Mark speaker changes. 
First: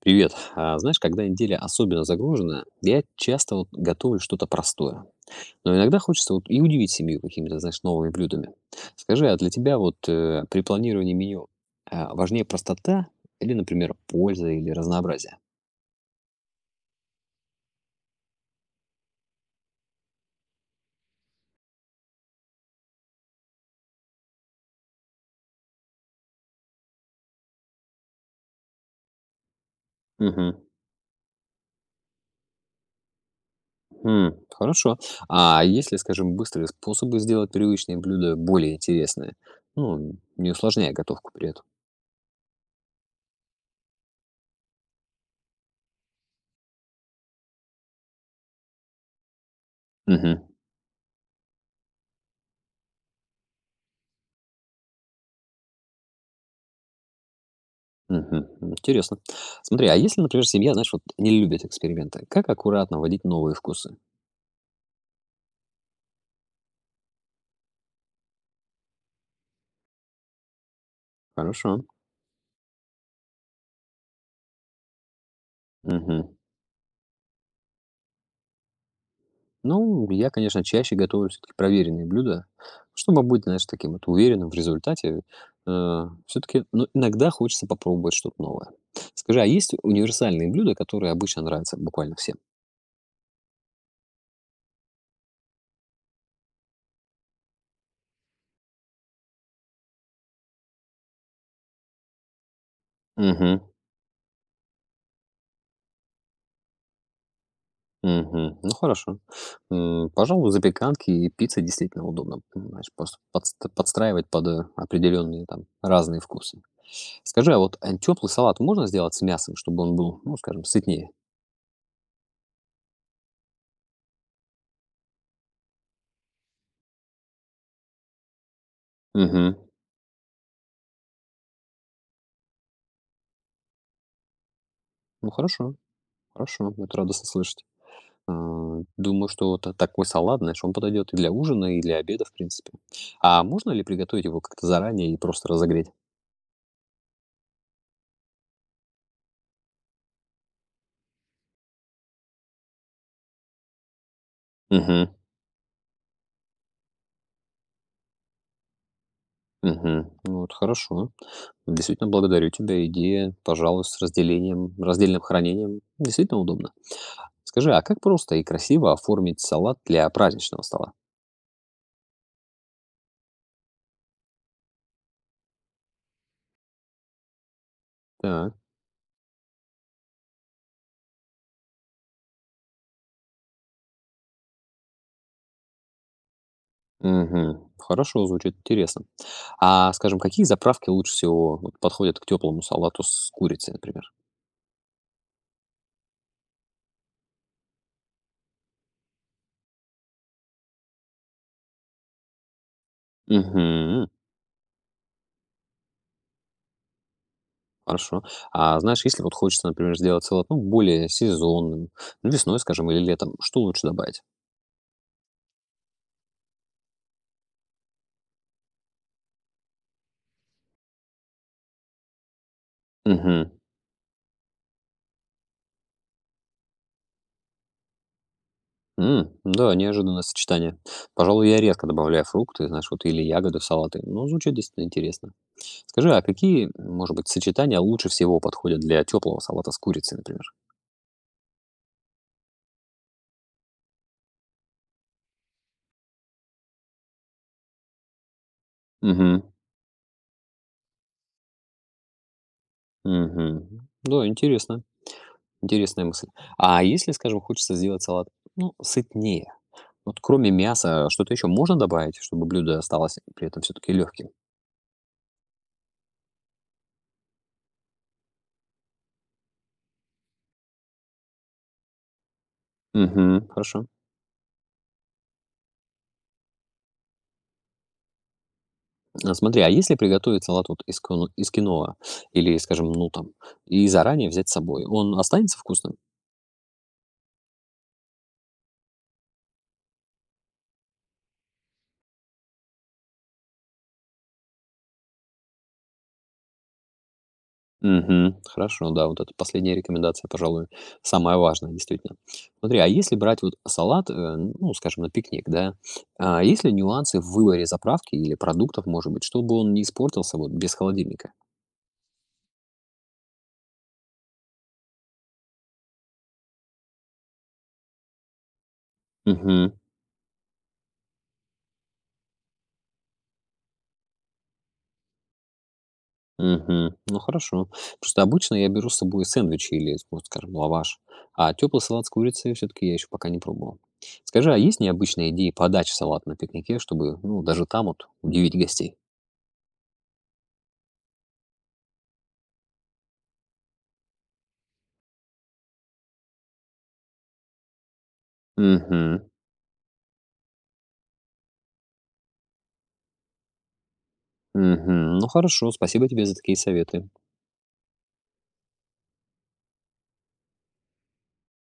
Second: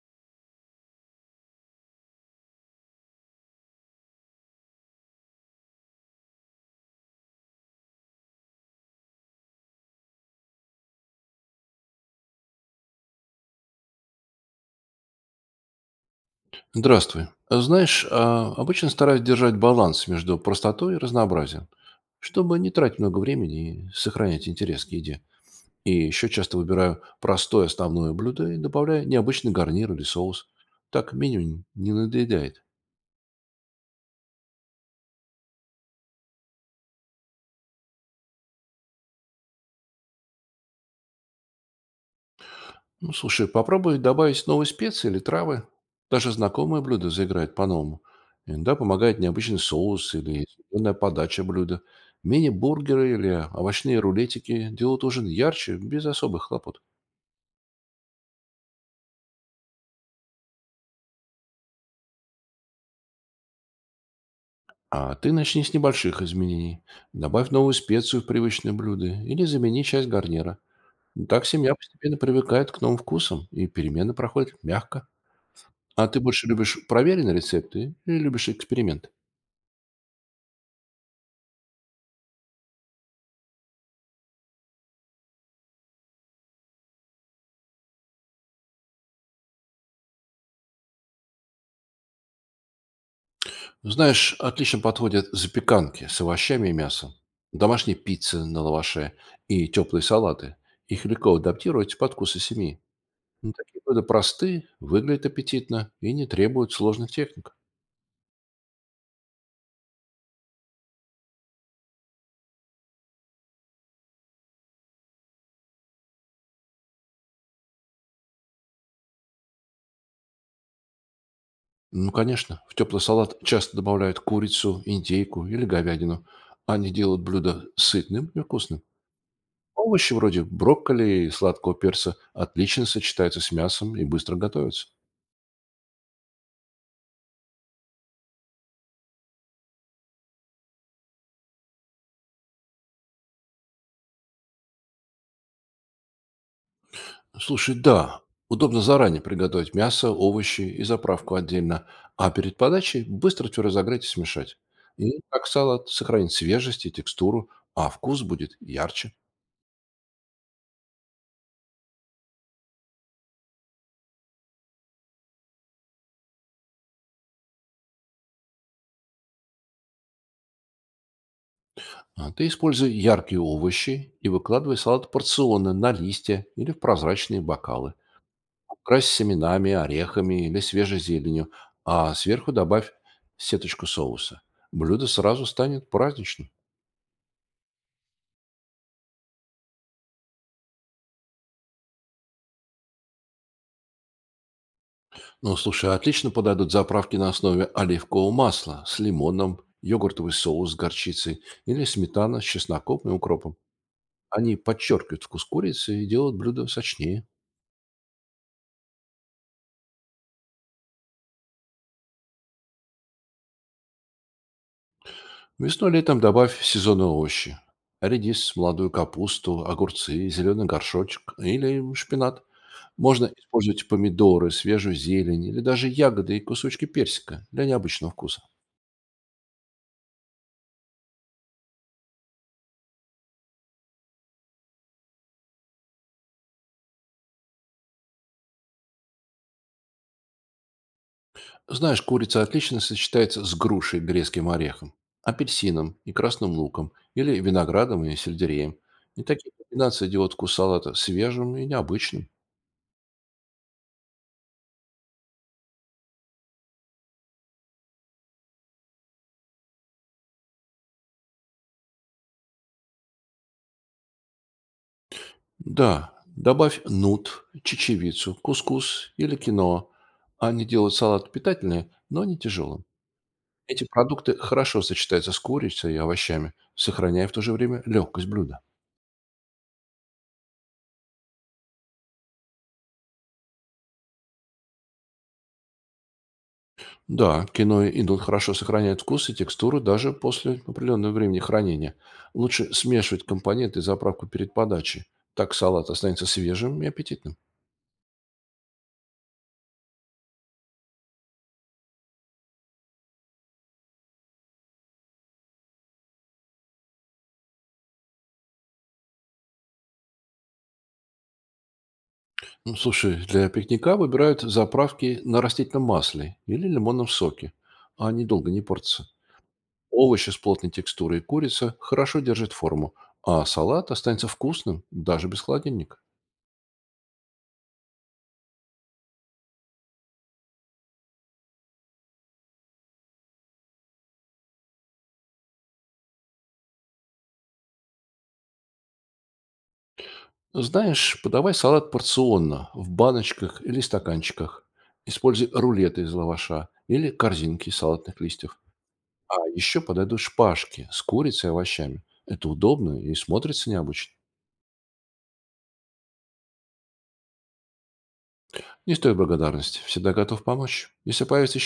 Speaker 1: Привет. А, знаешь, когда неделя особенно загружена, я часто вот готовлю что-то простое. Но иногда хочется вот и удивить семью какими-то, знаешь, новыми блюдами. Скажи, а для тебя вот при планировании меню а, важнее простота или, например, польза или разнообразие?
Speaker 2: Здравствуй. А знаешь, обычно стараюсь держать баланс между простотой и разнообразием, чтобы не тратить много времени и сохранять интерес к еде. И еще часто выбираю простое основное блюдо и добавляю необычный гарнир или соус.
Speaker 1: Мгм.
Speaker 2: Так меню не надоедает.
Speaker 1: М, хорошо. А если, скажем, быстрые способы сделать привычные блюда более интересные, ну, не усложняя готовку при
Speaker 2: Ну, слушай, попробуй добавить новые специи или травы. Даже знакомое блюдо заиграет по-новому. Иногда помогает необычный соус
Speaker 1: этом?
Speaker 2: или изумленная подача блюда. Мини-бургеры или овощные рулетики делают ужин ярче, без особых хлопот.
Speaker 1: Мгм. Интересно. Смотри, а если, например, семья, знаешь, вот не любит эксперименты, как аккуратно вводить новые вкусы?
Speaker 2: А ты начни с небольших изменений. Добавь новую специю в привычное блюдо или замени часть гарнира. Так семья
Speaker 1: Хорошо.
Speaker 2: постепенно привыкает к новым вкусам, и перемены проходят мягко. А ты
Speaker 1: Мгм.
Speaker 2: больше любишь проверенные рецепты или любишь эксперименты?
Speaker 1: Ну, я, конечно, чаще готовлю все-таки проверенные блюда, чтобы быть, знаешь, таким вот уверенным в результате. Все-таки, ну, иногда хочется попробовать что-то новое. Скажи, а есть универсальные блюда, которые обычно нравятся буквально всем?
Speaker 2: Знаешь, отлично подходят запеканки с овощами и мясом, домашние пиццы на лаваше и теплые салаты. Их легко адаптировать под вкусы семьи. Ну,
Speaker 1: Мгм.
Speaker 2: такие блюда просты, выглядят аппетитно и не требуют сложных техник.
Speaker 1: Мгм. Ну, хорошо. М, пожалуй, запеканки и пицца действительно удобно, понимаешь, просто подстраивать под, определенные там разные вкусы. Скажи, а вот, теплый салат можно сделать с мясом, чтобы он был, ну, скажем, сытнее?
Speaker 2: Ну, конечно, в теплый салат часто добавляют курицу, индейку или говядину. Они делают блюдо сытным и вкусным.
Speaker 1: Мгм.
Speaker 2: Овощи вроде брокколи и сладкого перца отлично сочетаются с мясом и быстро готовятся.
Speaker 1: Ну, хорошо, хорошо, это радостно слышать. А, думаю, что вот та такой салат, знаешь, он подойдет и для ужина, и для обеда, в принципе. А можно ли приготовить его как-то заранее и просто разогреть?
Speaker 2: Слушай, да, удобно заранее приготовить мясо, овощи и заправку отдельно, а перед подачей быстро все разогреть и смешать.
Speaker 1: Угу.
Speaker 2: И так салат сохранит свежесть и текстуру, а вкус будет ярче.
Speaker 1: Угу. Ну, вот хорошо. Действительно благодарю тебя. Идея, пожалуй, с разделением, раздельным хранением действительно удобно. Скажи, а как просто и красиво оформить салат для праздничного стола?
Speaker 2: А ты используй яркие овощи и выкладывай салат порционно на листья или в прозрачные бокалы.
Speaker 1: Так.
Speaker 2: Крась семенами, орехами или свежей зеленью, а сверху добавь сеточку соуса. Блюдо сразу станет праздничным.
Speaker 1: Мгм. Хорошо, звучит интересно. А, скажем, какие заправки лучше всего вот подходят к теплому салату с курицей, например?
Speaker 2: Ну, слушай, отлично подойдут заправки на основе оливкового масла с лимоном, йогуртовый соус с горчицей или сметана с чесноком и укропом.
Speaker 1: Мгм.
Speaker 2: Они подчеркивают вкус курицы и делают блюдо сочнее.
Speaker 1: Хорошо. А знаешь, если вот хочется, например, сделать салат, ну, более сезонным, ну, весной, скажем, или летом, что лучше добавить?
Speaker 2: Весной-летом добавь сезонные овощи. Редис, молодую капусту, огурцы, зеленый горшочек или шпинат. Можно
Speaker 1: Мгм.
Speaker 2: использовать помидоры, свежую зелень или даже ягоды и кусочки персика для необычного вкуса.
Speaker 1: М, да, неожиданное сочетание. Пожалуй, я редко добавляю фрукты, знаешь, вот или ягоды в салаты. Ну, звучит действительно интересно. Скажи, а какие, может быть, сочетания лучше всего подходят для теплого салата с курицей, например?
Speaker 2: Знаешь, курица отлично сочетается с грушей, грецким орехом, апельсином и красным луком или виноградом и сельдереем. И
Speaker 1: Угу,
Speaker 2: такие комбинации делают вкус салата свежим и необычным.
Speaker 1: угу. Да, интересно. Интересная мысль. А если, скажем, хочется сделать салат, ну, сытнее? Вот кроме мяса, что-то еще можно добавить, чтобы блюдо осталось при этом все-таки легким?
Speaker 2: Да, добавь нут, чечевицу, кускус или киноа. Они делают салат питательнее, но не тяжелым.
Speaker 1: Угу, хорошо.
Speaker 2: Эти продукты хорошо сочетаются с курицей и овощами, сохраняя в то же время легкость блюда.
Speaker 1: А, смотри, а если приготовить салат вот из из киноа или, скажем, ну там, и заранее взять с собой, он останется вкусным?
Speaker 2: Да, киноа и нут хорошо сохраняют вкус и текстуру даже после определенного времени хранения. Лучше смешивать компоненты и заправку перед подачей. Так салат останется свежим и аппетитным.
Speaker 1: Мгм. Хорошо, да, вот это последняя рекомендация, пожалуй, самая важная, действительно. Смотри, а если брать вот салат, ну, скажем, на пикник, да, а есть ли нюансы в выборе заправки или продуктов, может быть, чтобы он не испортился вот без холодильника?
Speaker 2: Ну, слушай, для пикника выбирают заправки на растительном масле или лимонном соке. Они долго не портятся.
Speaker 1: Мгм.
Speaker 2: Овощи с плотной текстурой и курица хорошо держат форму, а салат останется вкусным даже без холодильника.
Speaker 1: Мгм. Ну, хорошо. Просто обычно я беру с собой сэндвичи или, вот скажем, лаваш, а теплый салат с курицей все-таки я еще пока не пробовал. Скажи, а есть необычные идеи подачи салата на пикнике, чтобы, ну, даже там вот удивить гостей?
Speaker 2: Знаешь, подавай салат порционно, в баночках или стаканчиках. Используй рулеты из лаваша или корзинки из салатных листьев.
Speaker 1: Угу.
Speaker 2: А еще подойдут шпажки с курицей и овощами. Это удобно и смотрится необычно.
Speaker 1: Угу. Ну, хорошо, спасибо тебе за такие советы.
Speaker 2: Не стоит благодарности. Всегда готов помочь. Если появятся